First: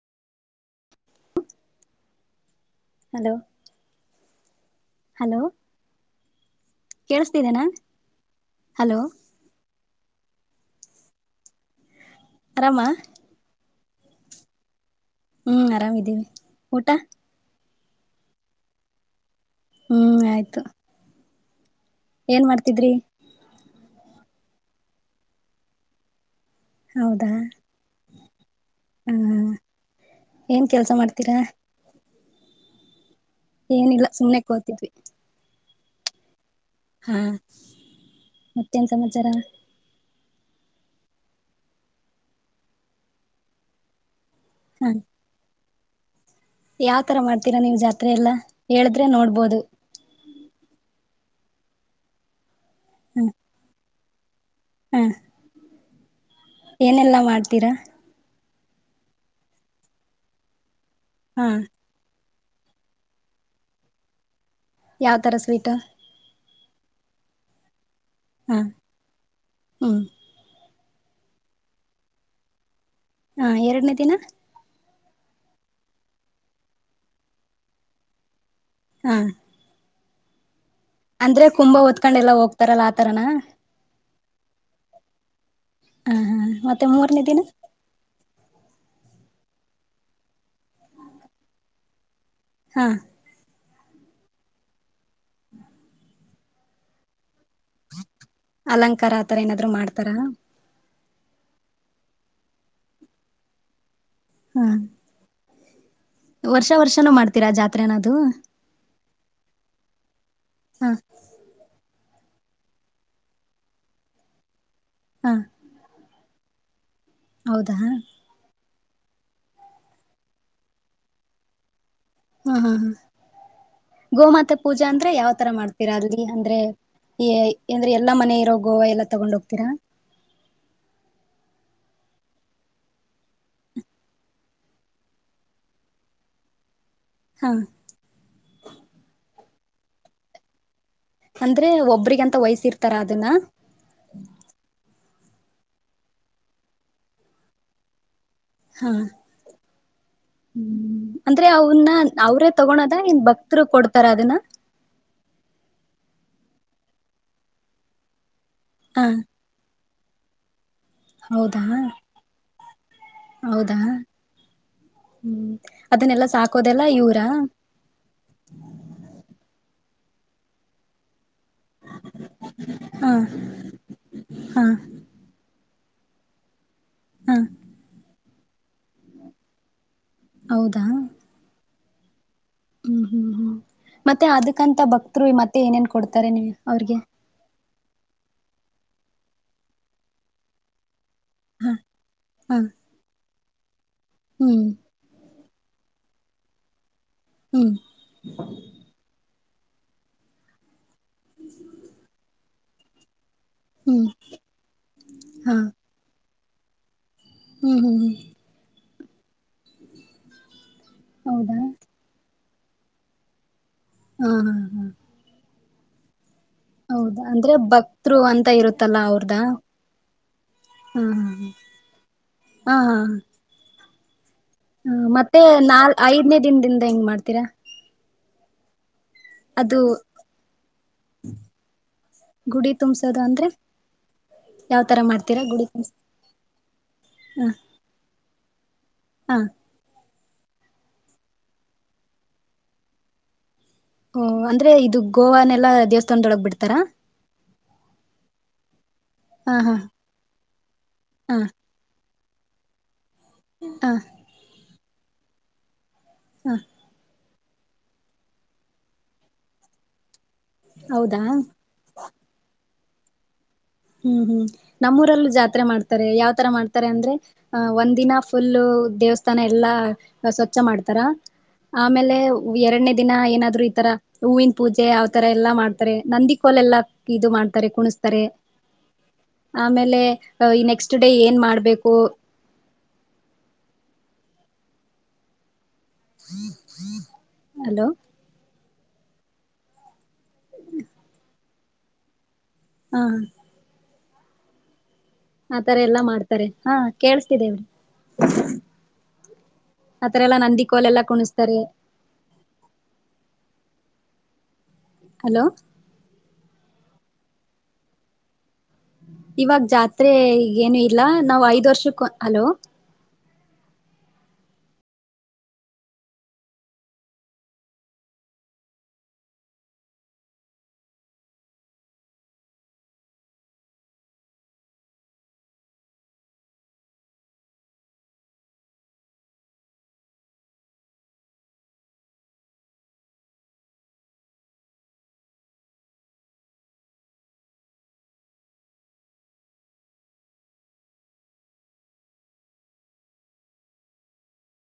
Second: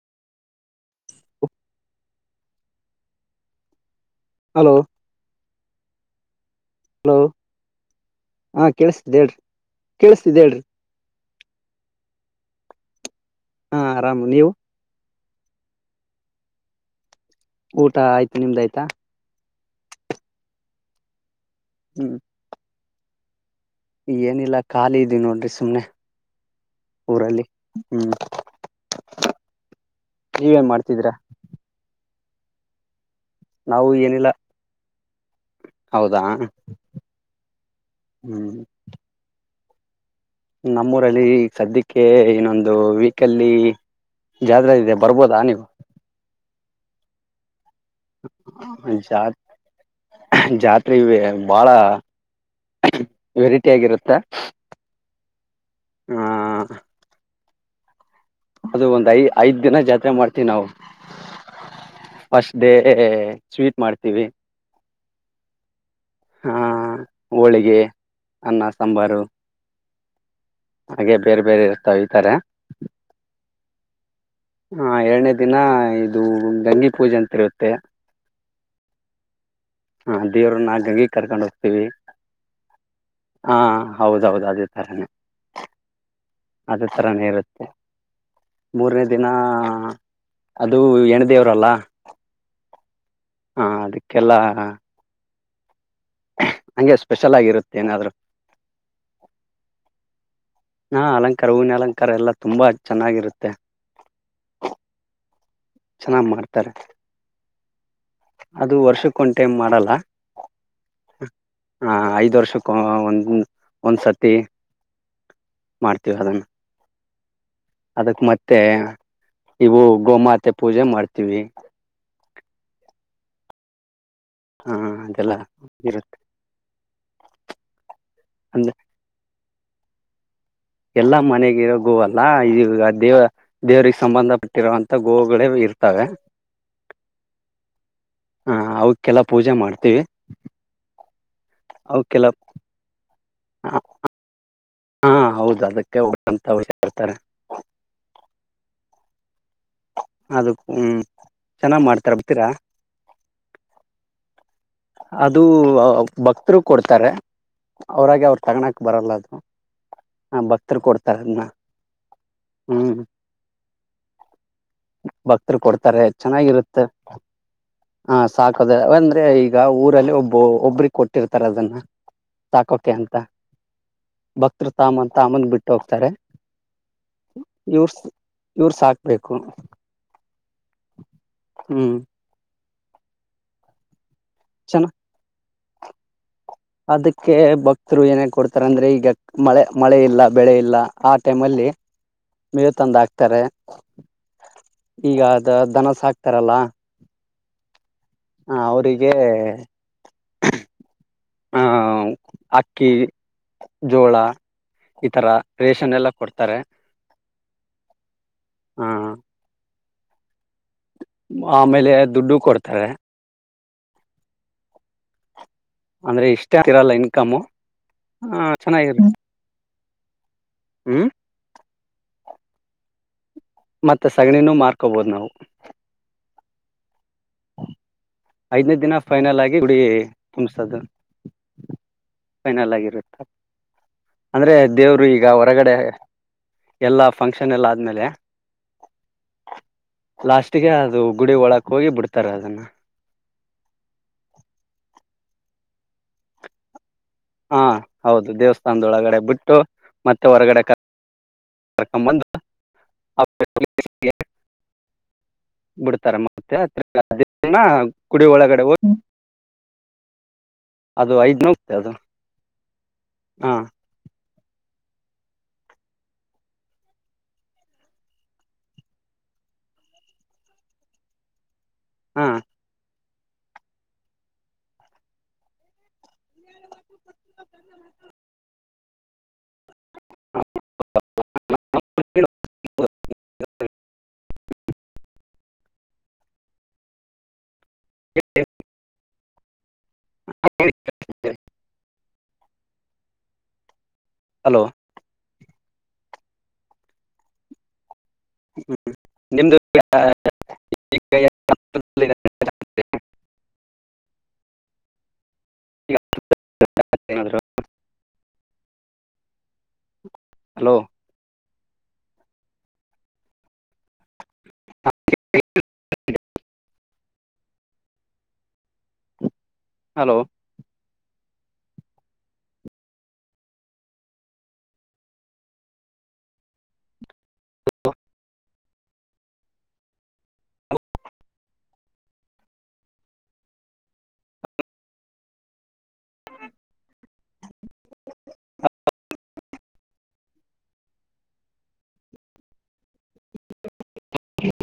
[inaudible] hello hello hello hello ಕೇಳಿಸ್ತಿದ್ದೇನಾ ಹಾ hello ಕೇಳಿಸಿದೆ ಹೇಳ್ರಿ ಕೇಳಿಸತಿದ್ದ ಹೇಳ್ರಿ ಆರಾಮ ಹಾ ಆರಾಮ್ ನೀವು ಹ್ಮ್ ಆರಾಮಿದ್ದೀವಿ ಊಟ ಊಟ ಆಯ್ತು ನಿಮ್ದ ಆಯ್ತಾ ಹ್ಮ್ ಆಯ್ತು ಹ್ಮ್ ಏನ್ ಮಾಡ್ತಿದ್ರಿ ಏನಿಲ್ಲ ಖಾಲಿ ಇದವಿ [unintelligible] ನೋಡ್ರಿ ಸುಮ್ನೆ ಊರಲ್ಲಿ ಹ್ಮ್ ಹ್ಮ ಹ್ಮ ಏನ್ ನೀವೇನ್ ಕೆಲ್ಸ ಮಾಡ್ತಿದೀರಾ ಮಾಡ್ತೀರಾ ಏನಿಲ್ಲ ಸುಮ್ನೆ ಕೋತಿದ್ವಿ ಹೌದಾ ಹಾ ಹ್ಮ್ ಮತ್ತೆನ್ ಸಮಚಾರ ನಮ್ಮೂರಲ್ಲಿ ಸದ್ಯಕ್ಕೆ ಇನೊಂದು ವೀಕಲ್ಲಿ ಜಾದ್ರದೆ [unintelligible] ಬರ್ಬೋದಾ ನೀವು ಯಾವ್ ತರ ಮಾಡ್ತೀರಾ ನೀವ್ ಜಾತ್ [unintelligible] ತ್ರೆ ಎಲ್ಲ ಹೇಳಿದ್ರೆ ನೋಡ್ಬೋದು [unintelligible] ಬಾಳ ಹ್ಮ ವೆರೈಟಿ ಆಗಿರುತ್ ತ್ [unintelligible] ಹಾ ತಿರ ಅದು ಒಂದ್ ಐ ಐದ್ ದಿನ ಜಾತ್ರೆ ಮಾಡ್ತೀವಿ ನಾವು ಹ್ಮ ಫಸ್ಟ್ ಡೇ ಸ್ವೀಟ್ ಮಾಡ್ತೀವಿ ಯಾವ್ ತರ ಸ್ವೀಟ್ ಹಾ ಹೋಳಿಗೆ ಅನ್ನ ಸಾಂಬಾರು ಹ್ಮ ಹಾಗೆ ಬೇರೆ ಬೇರೆ ಇರ್ತಾವ [unintelligible] ಹಾ ಎರಡನೇ ದಿನ ಹಾ ಎರಡನೇ ದಿನ ಇದು ಗಂಗೆ ಪೂಜೆ ಅಂತರುತ್ತೆ ಹಾ ಹ ದೇವ್ರನ್ನ [unintelligible] ಕರ್ಕೊಂಡ ಅಂದ್ರೆ ಕುಂಭ ಹೋಗ್ತೀವಿ ಓದ್ಕೊಂಡೆಲ್ಲಾ ಹೋಗ್ತಾರಲ್ಲ ಆತರನಾ ಹಾ ಹೌದೌದು ಅದೇ ತರನೇ ಹ ಹಾ ಮತ್ತೆ ಅದೇ ಮೂರನೇ ತರಾನೇ ದಿನ ಇರುತ್ತೆ ಮೂರನೇದ [unintelligible] ದಿನ ಅದು ಹೆಣ್ಣದೇವ್ರಲ್ಲ ಹಾ ಹಾ ಅದಕ್ಕೆಲ್ಲಾ ಹಂಗೆ ಸ್ಪೆಷ ಅಲಂಕಾರ ಆತರ ಏನಾದ್ರು ಮಾಡ್ತ ತರ ಹಾ ಅಲಂಕಾರ ಹೂವಿನ ಅಲಂಕಾರ ಎಲ್ಲಾ ತುಂಬಾ ಚೆನ್ನಾಗಿರುತ್ತೆ ಹ್ಮ ಚೆನ್ನಾಗ್ ಮಾಡ್ತಾರೆ ಜಾತ್ರೆನದು ಅದು ವರ್ಷಕ್ಕ ಒಂದ ಟೈಮ್ ಮಾಡಲ್ಲ ಹಾ ಹ ಐದು ವರ್ಷಕ್ಕ ಒಂದು ಒಂದ್ಸತಿ ಹಾ ಮಾಡ್ತೀವಿ ಅದನ್ನ ಹೌದಾ ಹಾ ಅದುಕ್ ಮತ್ತೇ ಇವು ಗೋಮಾತೆ ಪೂಜೆ ಮಾಡ್ತಿವಿ ಆ ಹಾ ಹಾ ಹಾ ಗೋಮಾತೆ ಹಾ ಪೂಜೆ ಅಂದ್ರೆ ಅದೆಲ್ಲ ಯಾವ್ ತರ ಮಾಡ್ತೀರಾ ಇರುತ್ತೆ ಅಲ್ಲಿ ಅಂದ್ರೆ ಈ ಅಂದ್ರೆ ಎಲ್ಲ ಮನೆ ಇರೋ ಅಂದ್ರೆ ಗೋವಾ ಎಲ್ಲ ತಗೊಂಡ್ ಹೋಗ್ ತೀರಾ ಎಲ್ಲಾ ಮನೆಗಿರೋ ಗೋ ವಲ್ಲ ಈಗ ದೇವ ದೇವ್ರಿಗ್ ಸಂಬಂಧಪಟ್ಟಿರುವಂತ ಗೋವುಗಳೇ ಇರ್ತವೆ ಹಾ ಹಾ ಅವ್ಕ್ಕೆಲ್ಲ ಪೂಜೆ ಮಾಡ್ತಿವಿ ಅಂದ್ರೆ ಒಬ್ರಿಗಂತ ವಯ್ಸಿರ್ತರ ಅದುನ್ನ ಹ ಹಾ ಹೌದು ಅದಕ್ಕೆ [unintelligible] ಇರ್ತಾರೆ ಹಾ ಹ್ಮ್ ಅಂದ್ರೆ ಚೆನ್ನಾಗ್ ಅವುನ್ನ ಮಾಡ್ತಾರ ಬರ್ತೀರಾ ಅವ್ರೇ ತಗೋಣದಾ ಇನ್ ಭಕ್ತ್ರು ಕೊಡ್ತಾರ ಅದನ್ನ ಅದು ಬಕ್ತ್ರು ಕೊಡ್ತರೆ ಅವ್ರಾಗೆ ಅವ್ರ್ ತಗಣಕ್ ಹಾ ಬರಲ್ಲ ಅದು ಹಾ ಬಕ್ ತ್ರು ಕೊಡ್ತಾರದ್ನ ಹೌದಾ ಹ್ಮ್ ಹೌದಾ ಹ್ಮ್ ಭಕ್ತ್ರು ಕೊಡ್ತಾರೆ ಅದನ್ನೆಲ್ಲಾ ಚೆನಾಗಿರುತ್ತೆ ಸಾಕೋದೆಲ್ಲ ಇವ್ರಾ ಹ ಸಾಕದೆ ವಂದ್ರೆ ಈ ಊರಲ್ಲಿ ಒಬ್ಬೊ ಒಬ್ಬ್ರಿಗ್ ಕೊಟ್ಟಿರ್ ತರ್ ಅದುನ್ನ ಸಾಕೋಕೆ ಹಾ ಅಂತ ಹಾ ಭಕ್ತ್ರು ತಾಮ್ಬಂದ್ ತಾಮ್ಬಂದ್ ಬಿಟ್ ಹೋಗ್ತರೆ ಹಾ ಯೂರ್ಸ್ ಇವ್ರ್ ಸಾಕ್ಬೇಕು ಹೌದಾ ಹ್ಮ್ ಹ್ಮ್ ಹ್ಮ್ ಹ್ಮ್ ಮತ್ತೆ ಅದುಕ್ಕಂತ ಭಕ್ತ್ರು ಇ ಮತ್ ತ್ತೆ ಏನೇನ್ ಕೊಡ್ತರೆ ನಿಮ್ ಅದಿಕ್ಕೆ ಬಕ್ ತ್ರು ಏನೇ ಕೊಡ್ತರೆ ಅಂದ್ರೆ ಈಗ ಮಳೆ ಮಳೆ ಇಲ್ಲ ಬೆಳೆ ಇಲ್ಲ ಆ ಟೈಮಲ್ಲಿ ಹ ಮೇವು ತಂದ್ ಹಾಕ್ತರೆ ಹ್ಮ್ ದ ದನ ಸಾಕ್ತರಲ್ಲ ಹ್ಮ್ ಹ ಅವ್ರಿಗೇ ಹ ಹ ಹ ಅವ್ ಅಕ್ಕಿ ಹ್ಮ್ ಜೋಳ ಇತರ ರೇಷನ್ ಎಲ್ಲ ಕೊಡ್ತಾರೆ ಹ್ಮ ಹ್ಮ್ ಹ್ಮ ಹ ಹೌದಾ ಆಮೇಲೆ ದುಡ್ಡು ಕೊಡ್ತ ತರೇ ಹ್ಮ್ ಅಂದ್ರೆ ಇಷ್ಟ ಹೌದಾ ಅಂದ್ರೆ ಭಕ್ತ್ರು ಅಂತ ಇರುತ್ತಲ್ಲಾ ಚೆನ್ನಾಗಿರುತ್ತೆ ಅವ್ರದ ಹಾ ಹ್ಮ್ ಹಾ ಹಾ ಹಾ ಹಾ ಮತ್ತಸಾ ಹ ಮತ್ತೆ ನಾ ಐದನೇ ದಿನದಿಂದ ಹೆಂಗ್ ಮಾಡ್ತ ತಿರ ಐದನೇ ದಿನ ಫೈನಲ್ ಆಗಿ ಗುಡಿ ತುಂಬಸದು ಗುಡಿ ಫೈನಲ್ ತುಂಬಸೋದು ಆಗಿರುತ್ತೆ ಅಂದ್ರೆ ಅಂದ್ರೆ ಯಾವ್ ತರ ದೇವ್ರು ಈಗ ಮಾಡ್ತೀರಾ ಗುಡಿ ಹೊರಗಡೆ ತುಂಬಸ ಎಲ್ಲ ಹ ಫಂಕ್ಷನ್ ಎಲ್ಲ ಆದ್ಮೇಲೆ ಹಾ ಲಾಸ್ಟ್ಗೆ ಅದು ಗುಡಿ ಒಳಕ್ ಹೋಗಿ ಬಿಡ್ತಾರ ಅದನ್ನ ಓ ಅಂದ್ರೆ ಇದು ಗೋವಾನೆಲ್ಲಾ ದೇವಸ್ಥಾನದೊಳಗೆ ಬಿಡ್ತಾರಾ ಹಾ ಹೌದು ದೇವಸ್ಥಾನದೊಳಗಡೆ ಬಿಟ್ಟು ಹಾ ಹಾ ಮತ್ತೆ ಹೊರಗಡೆ ಹಾ ಕರ್ಕೊಂಡ ಬಂದು ಹ ಹಾ ಬಿಡ್ತಾರ ಹಾ ಮತ್ತೆ ದಿನ ಗುಡಿ ಒಳಗಡೆ ಹೋಗಿ ಅದು ಐದ್ ಹೌದಾ ದಿನ ಇರುತ್ತೆ [unintelligible] ಹಾ ಹ್ಮ್ ಹ್ಮ್ ನಮ್ಮೂರಲ್ಲೂ ಜಾತ್ರೆ ಮಾಡ್ತಾರೆ ಯಾವತರ ಮಾಡ್ತಾರೆ ಅಂದ್ರೆ ಅ ಒಂದ್ ದಿನ ಫುಲ್ ದೇವಸ್ಥಾನ ಎಲ್ಲಾ ಸ್ವಚ್ಛ ಮಾಡ್ತಾರ ಹೂ ಆಮೇಲೆ ಹಾ ವ ಎರಡನೇ ದಿನ ಏನಾದ್ರು ಈ ತರ ಹೂವಿನ ಪೂಜೆ ಅವ ತರ ಎಲ್ಲಾ ಮಾಡ್ತಾರೆ ನಂದಿ ಕೋಲ್ ಎಲ್ಲಾ ಇದು ಮಾಡ್ತಾರೆ ಕುಣಿಸ್ತರೆ ಆಮೇಲೆ ಅ ನೆಕ್ಸ್ಟ್ ಡೇ ಏನ್ ಮಾಡ್ಬೇಕು ವ ಹಿ ಹಕ್ ಜಿ ಜಿ ಹಲೋ ಹಾ ಹೇಳಿ ಕೇಳಿಸುತ್ತೆ ಹಾ ಹಲೋ ಆತರ ಎಲ್ಲಾ ಮಾಡ್ತಾರೆ ಹಾ ಕೇಳುಸ್ತಿದೆ ಹ್ಮ ನಿಮ್ದು ಆ ಆತರ ಗಾ ಎಲ್ಲಾ ಗ ಅ ನಂದಿ ಕೋಲ್ ತೆ ಎಲ್ಲಾ ಕೈ ಕುಣಸ್ತಾರೆ ಬ್ಲೈಂಡ್ ಟ ಟ ಕ ತ ಹಲೋ ಇವಾಗ ಜಾತ ದ್ರೆ ಹಲೋ ಈಗಏನು ಇಲ್ಲಾ ನಾವ್ ಐದ್ ವರ್ಷ ಎ ಕೊ ಹಲೋ ಆ ಕೆ ಕೆ ಪಾಸ್ತಿಗೆಟ್ ಹಲೋ ಹು ಹಕ್ ಹಾ ಹಕ್ ಹಕ್ ಹಕ್ ಹಾಕಿಯ